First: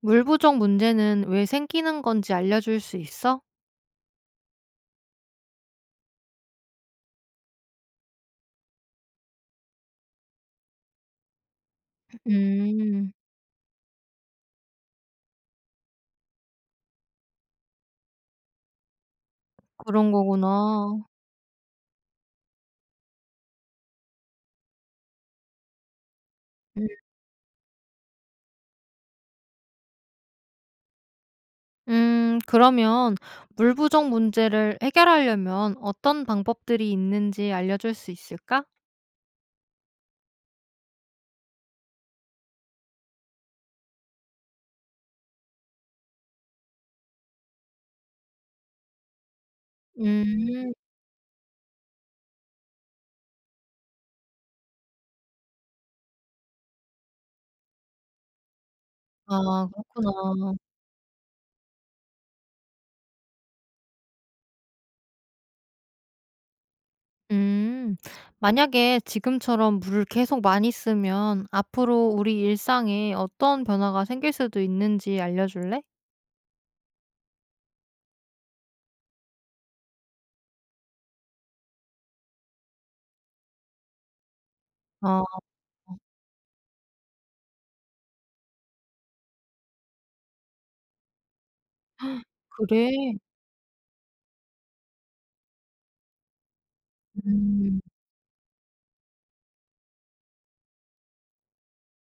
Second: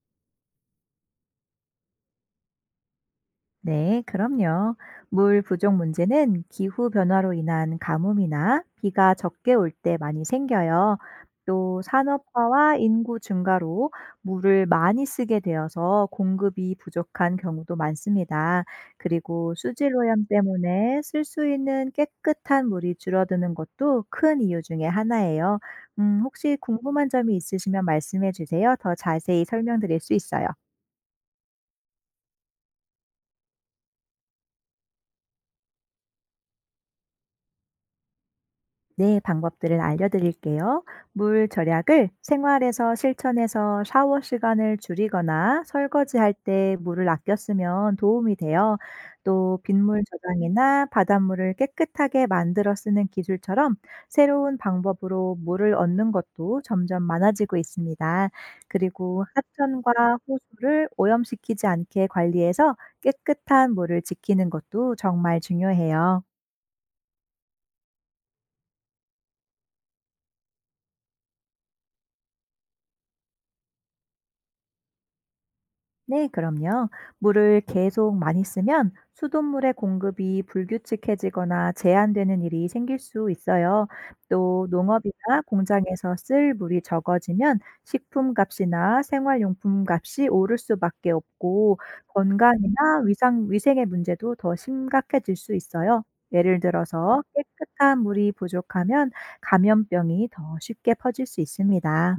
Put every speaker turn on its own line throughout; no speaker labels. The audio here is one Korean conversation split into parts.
물 부족 문제는 왜 생기는 건지 알려줄 수 있어?
네, 그럼요. 물 부족 문제는 기후 변화로 인한 가뭄이나 비가 적게 올 때 많이 생겨요. 또 산업화와
음.
인구 증가로 물을 많이 쓰게 되어서 공급이 부족한 경우도 많습니다. 그리고 수질
그런
오염
거구나.
때문에 쓸 수 있는 깨끗한 물이 줄어드는 것도 큰 이유 중에 하나예요. 혹시
음.
궁금한 점이 있으시면 말씀해 주세요. 더 자세히 설명드릴 수 있어요.
그러면 물 부족 문제를 해결하려면 어떤 방법들이 있는지 알려줄 수 있을까?
네, 방법들을 알려드릴게요. 물 절약을 생활에서 실천해서 샤워 시간을 줄이거나 설거지할 때 물을 아껴 쓰면 도움이 돼요. 또 빗물
음.
저장이나 바닷물을 깨끗하게 만들어 쓰는 기술처럼 새로운 방법으로 물을 얻는 것도 점점 많아지고 있습니다. 그리고
아,
하천과
그렇구나.
호수를 오염시키지 않게 관리해서 깨끗한 물을 지키는 것도 정말 중요해요.
음. 만약에 지금처럼 물을 계속 많이 쓰면 앞으로 우리 일상에 어떤 변화가 생길 수도 있는지 알려줄래?
네, 그럼요. 물을 계속 많이 쓰면 수돗물의 공급이 불규칙해지거나 제한되는 일이 생길 수 있어요. 또
아.
농업이나 공장에서 쓸 물이 적어지면 식품 값이나 생활용품 값이 오를 수밖에 없고
그래?
건강이나 위상, 위생의 문제도 더 심각해질 수 있어요. 예를 들어서
음.
깨끗한 물이 부족하면 감염병이 더 쉽게 퍼질 수 있습니다.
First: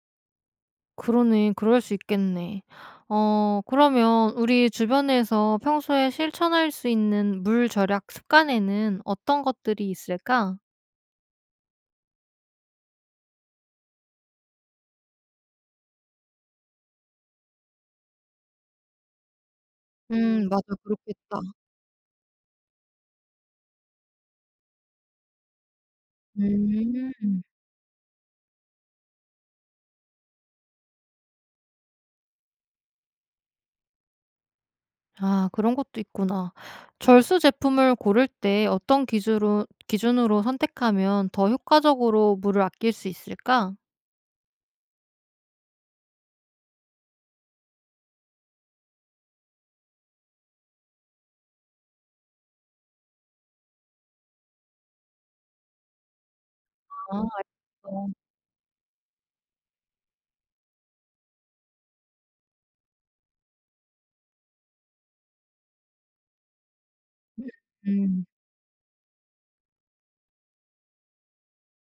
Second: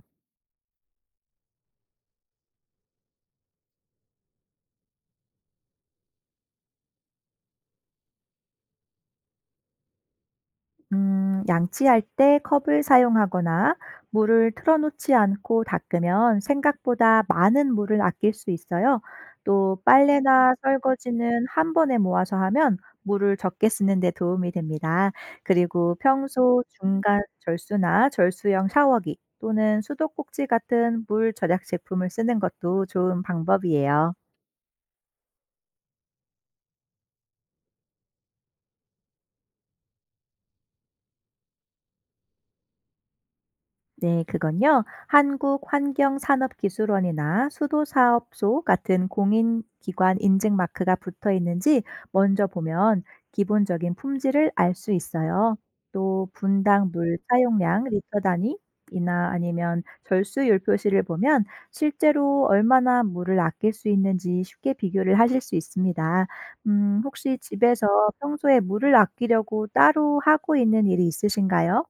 그러네. 그럴 수 있겠네. 어 그러면 우리 주변에서 평소에 실천할 수 있는 물 절약 습관에는 어떤 것들이 있을까?
양치할 때 컵을 사용하거나 물을 틀어놓지 않고 닦으면 생각보다 많은 물을 아낄 수 있어요. 또 빨래나
맞아. 그렇겠다.
설거지는 한 번에 모아서 하면 물을 적게 쓰는 데 도움이 됩니다. 그리고 평소 중간
음.
절수나 절수형 샤워기 또는 수도꼭지 같은 물 절약 제품을 쓰는 것도 좋은 방법이에요.
아 그런 것도 있구나. 절수 제품을 고를 때 어떤 기준으로 선택하면 더 효과적으로 물을 아낄 수 있을까?
네, 그건요. 한국환경산업기술원이나 수도사업소 같은 공인기관 인증 마크가 붙어 있는지 먼저 보면 기본적인 품질을 알 수 있어요. 또 분당 물
아
사용량
알겠어.
리터 단위이나 아니면 절수율 표시를 보면 실제로 얼마나 물을 아낄 수 있는지 쉽게 비교를 하실 수 있습니다. 혹시 집에서
음.
평소에 물을 아끼려고 따로 하고 있는 일이 있으신가요?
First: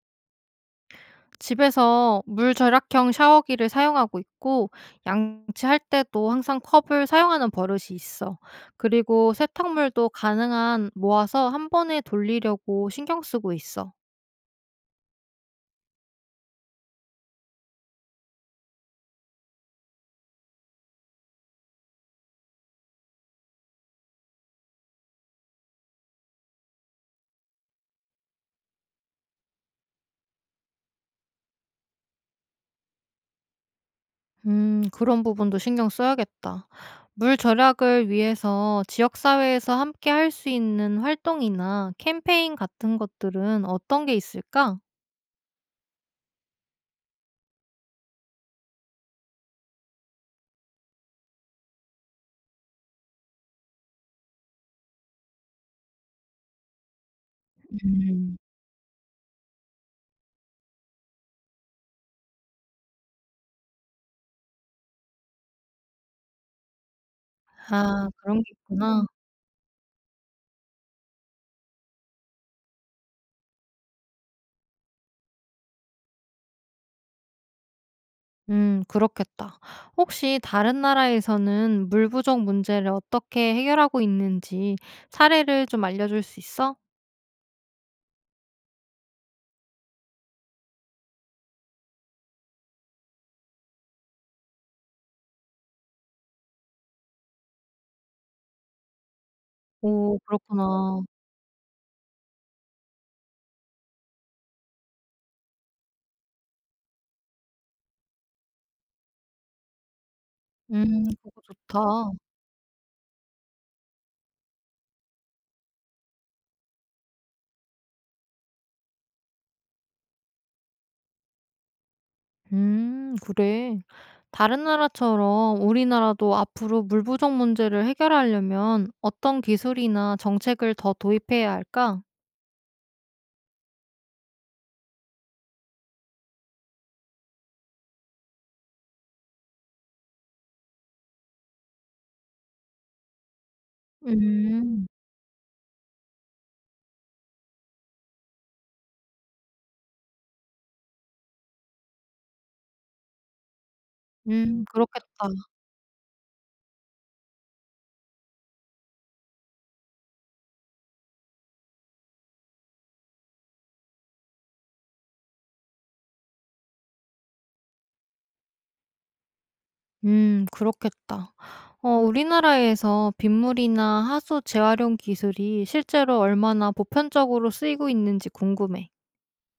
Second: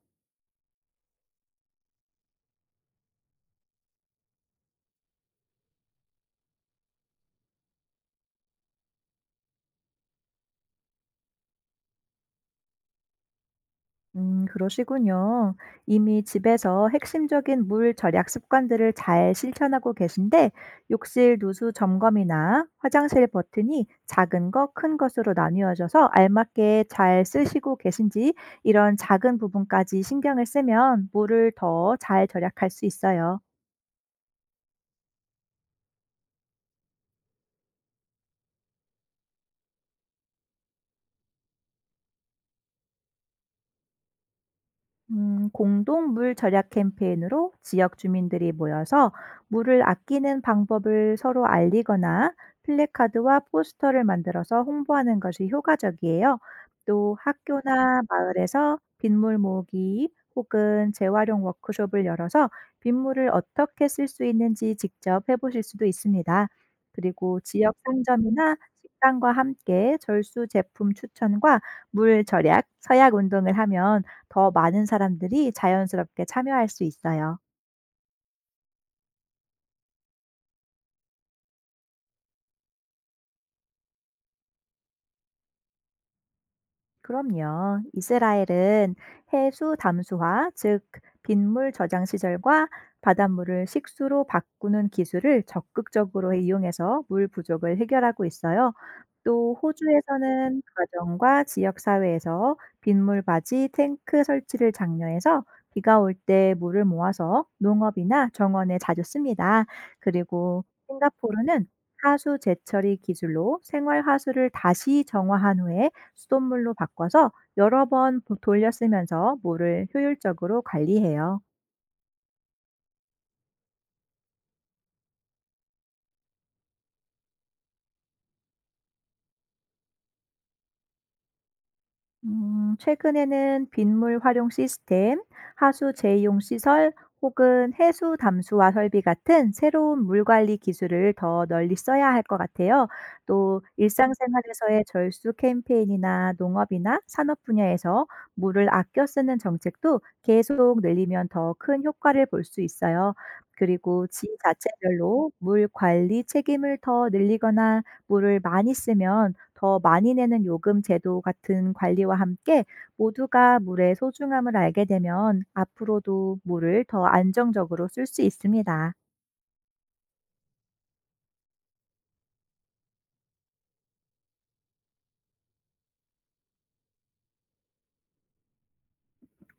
집에서 물 절약형 샤워기를 사용하고 있고 양치할 때도 항상 컵을 사용하는 버릇이 있어. 그리고 세탁물도 가능한 모아서 한 번에 돌리려고 신경 쓰고 있어.
그러시군요. 이미 집에서 핵심적인 물 절약 습관들을 잘 실천하고 계신데, 욕실 누수 점검이나 화장실 버튼이 작은 것, 큰 것으로 나뉘어져서 알맞게 잘 쓰시고 계신지, 이런 작은 부분까지 신경을 쓰면 물을 더 잘 절약할 수 있어요.
그런 부분도 신경 써야겠다. 물 절약을 위해서 지역사회에서 함께 할 수 있는 활동이나 캠페인 같은 것들은 어떤 게 있을까?
공동 물 절약 캠페인으로 지역 주민들이 모여서 물을 아끼는 방법을 서로 알리거나 플래카드와 포스터를 만들어서 홍보하는 것이 효과적이에요. 또 학교나
음.
마을에서 빗물 모으기 혹은 재활용 워크숍을 열어서 빗물을 어떻게 쓸 수 있는지 직접 해보실 수도 있습니다. 그리고 지역
아, 그런 게
상점이나
있구나.
식당과 함께 절수 제품 추천과 물 절약, 서약 운동을 하면 더 많은 사람들이 자연스럽게 참여할 수 있어요.
그렇겠다. 혹시 다른 나라에서는 물 부족 문제를 어떻게 해결하고 있는지 사례를 좀 알려줄 수 있어?
그럼요. 이스라엘은 해수 담수화, 즉 빗물 저장 시설과 바닷물을 식수로 바꾸는 기술을 적극적으로 이용해서 물 부족을 해결하고 있어요. 또
오,
호주에서는
그렇구나.
가정과 지역 사회에서 빗물 바지 탱크 설치를 장려해서 비가 올 때 물을 모아서 농업이나 정원에 자주 씁니다. 그리고
그거
싱가포르는
좋다.
하수 재처리 기술로 생활 하수를 다시 정화한 후에 수돗물로 바꿔서 여러 번 보 돌려 쓰면서 물을 효율적으로 관리해요.
그래. 다른 나라처럼 우리나라도 앞으로 물 부족 문제를 해결하려면 어떤 기술이나 정책을 더 도입해야 할까?
최근에는 빗물 활용 시스템, 하수 재용 시설 혹은 해수 담수화 설비 같은 새로운 물 관리 기술을 더 널리 써야 할 것 같아요. 또 일상생활에서의
음,
절수 캠페인이나 농업이나 산업 분야에서 물을 아껴 쓰는 정책도 계속 늘리면 더 큰 효과를 볼 수 있어요. 그리고
그렇겠다.
지자체별로 물 관리 책임을 더 늘리거나 물을 많이 쓰면 더 많이 내는 요금 제도 같은 관리와 함께 모두가 물의 소중함을 알게 되면 앞으로도 물을 더 안정적으로 쓸 수 있습니다.
그렇겠다. 어 우리나라에서 빗물이나 하수 재활용 기술이 실제로 얼마나 보편적으로 쓰이고 있는지 궁금해.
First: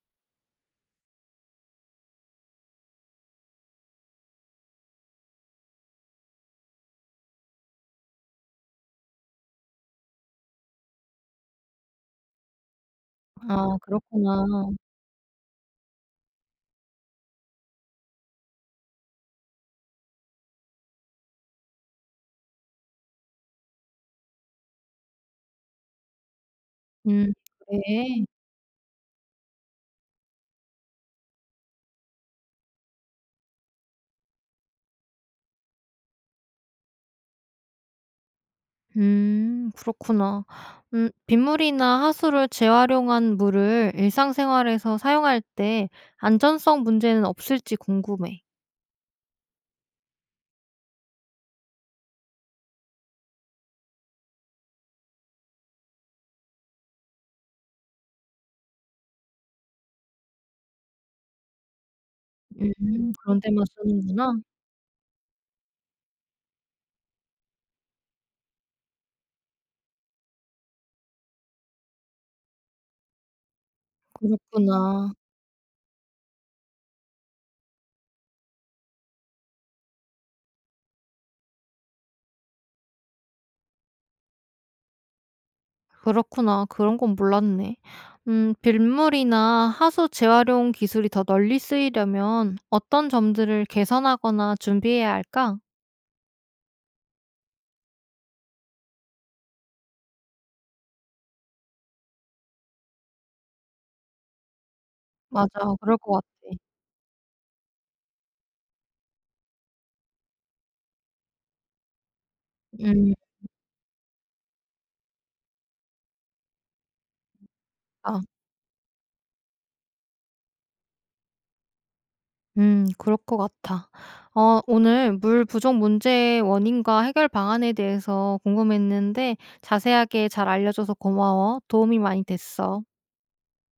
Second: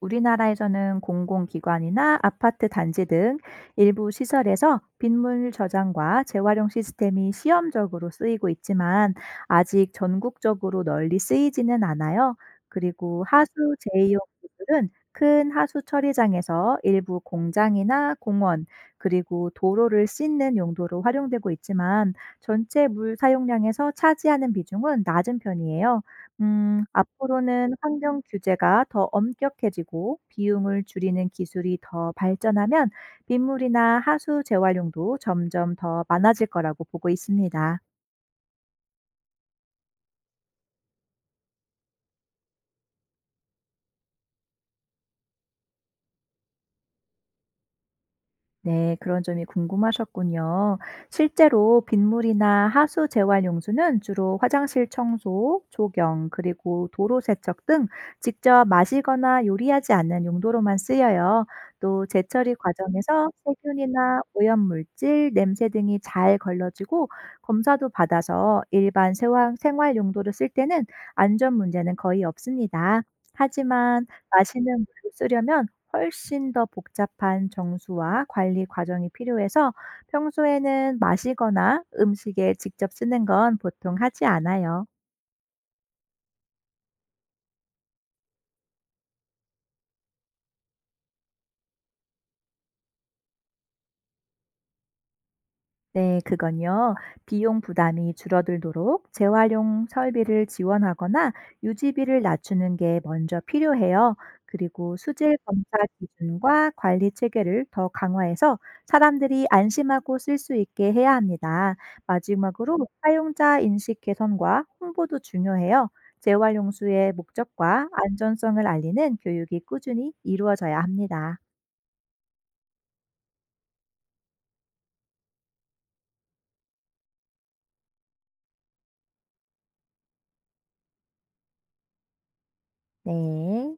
우리나라에서는 공공기관이나 아파트 단지 등 일부 시설에서 빗물 저장과 재활용 시스템이 시험적으로 쓰이고 있지만 아직 전국적으로 널리 쓰이지는 않아요. 그리고 하수
아
재이용
그렇구나.
기술은 큰 하수 처리장에서 일부 공장이나 공원, 그리고 도로를 씻는 용도로 활용되고 있지만 전체 물 사용량에서 차지하는 비중은 낮은 편이에요.
음
앞으로는 환경
그래?
규제가 더 엄격해지고 비용을 줄이는 기술이 더 발전하면 빗물이나 하수 재활용도 점점 더 많아질 거라고 보고 있습니다.
그렇구나. 빗물이나 하수를 재활용한 물을 일상생활에서 사용할 때 안전성 문제는 없을지 궁금해.
네, 그런 점이 궁금하셨군요. 실제로 빗물이나 하수 재활 용수는 주로 화장실 청소, 조경, 그리고 도로 세척 등 직접 마시거나 요리하지 않는 용도로만 쓰여요. 또 재처리 과정에서
그런 데만
세균이나
쓰는구나.
오염물질, 냄새 등이 잘 걸러지고 검사도 받아서 일반 생활 용도로 쓸 때는 안전 문제는 거의 없습니다. 하지만 마시는 물을
그렇구나.
쓰려면 훨씬 더 복잡한 정수와 관리 과정이 필요해서 평소에는 마시거나 음식에 직접 쓰는 건 보통 하지 않아요.
그렇구나. 그런 건 몰랐네. 빗물이나 하수 재활용 기술이 더 널리 쓰이려면 어떤 점들을 개선하거나 준비해야 할까?
네, 그건요. 비용 부담이 줄어들도록 재활용 설비를 지원하거나 유지비를 낮추는 게 먼저 필요해요. 그리고 수질
맞아,
검사
그럴 것 같아.
기준과 관리 체계를 더 강화해서 사람들이 안심하고 쓸 수 있게 해야 합니다. 마지막으로
음,
사용자 인식 개선과 홍보도 중요해요. 재활용수의 목적과
아,
안전성을 알리는 교육이 꾸준히 이루어져야 합니다.
그럴 것 같아. 어, 오늘 물 부족 문제의 원인과 해결 방안에 대해서 궁금했는데 자세하게 잘 알려줘서 고마워. 도움이 많이 됐어.
네.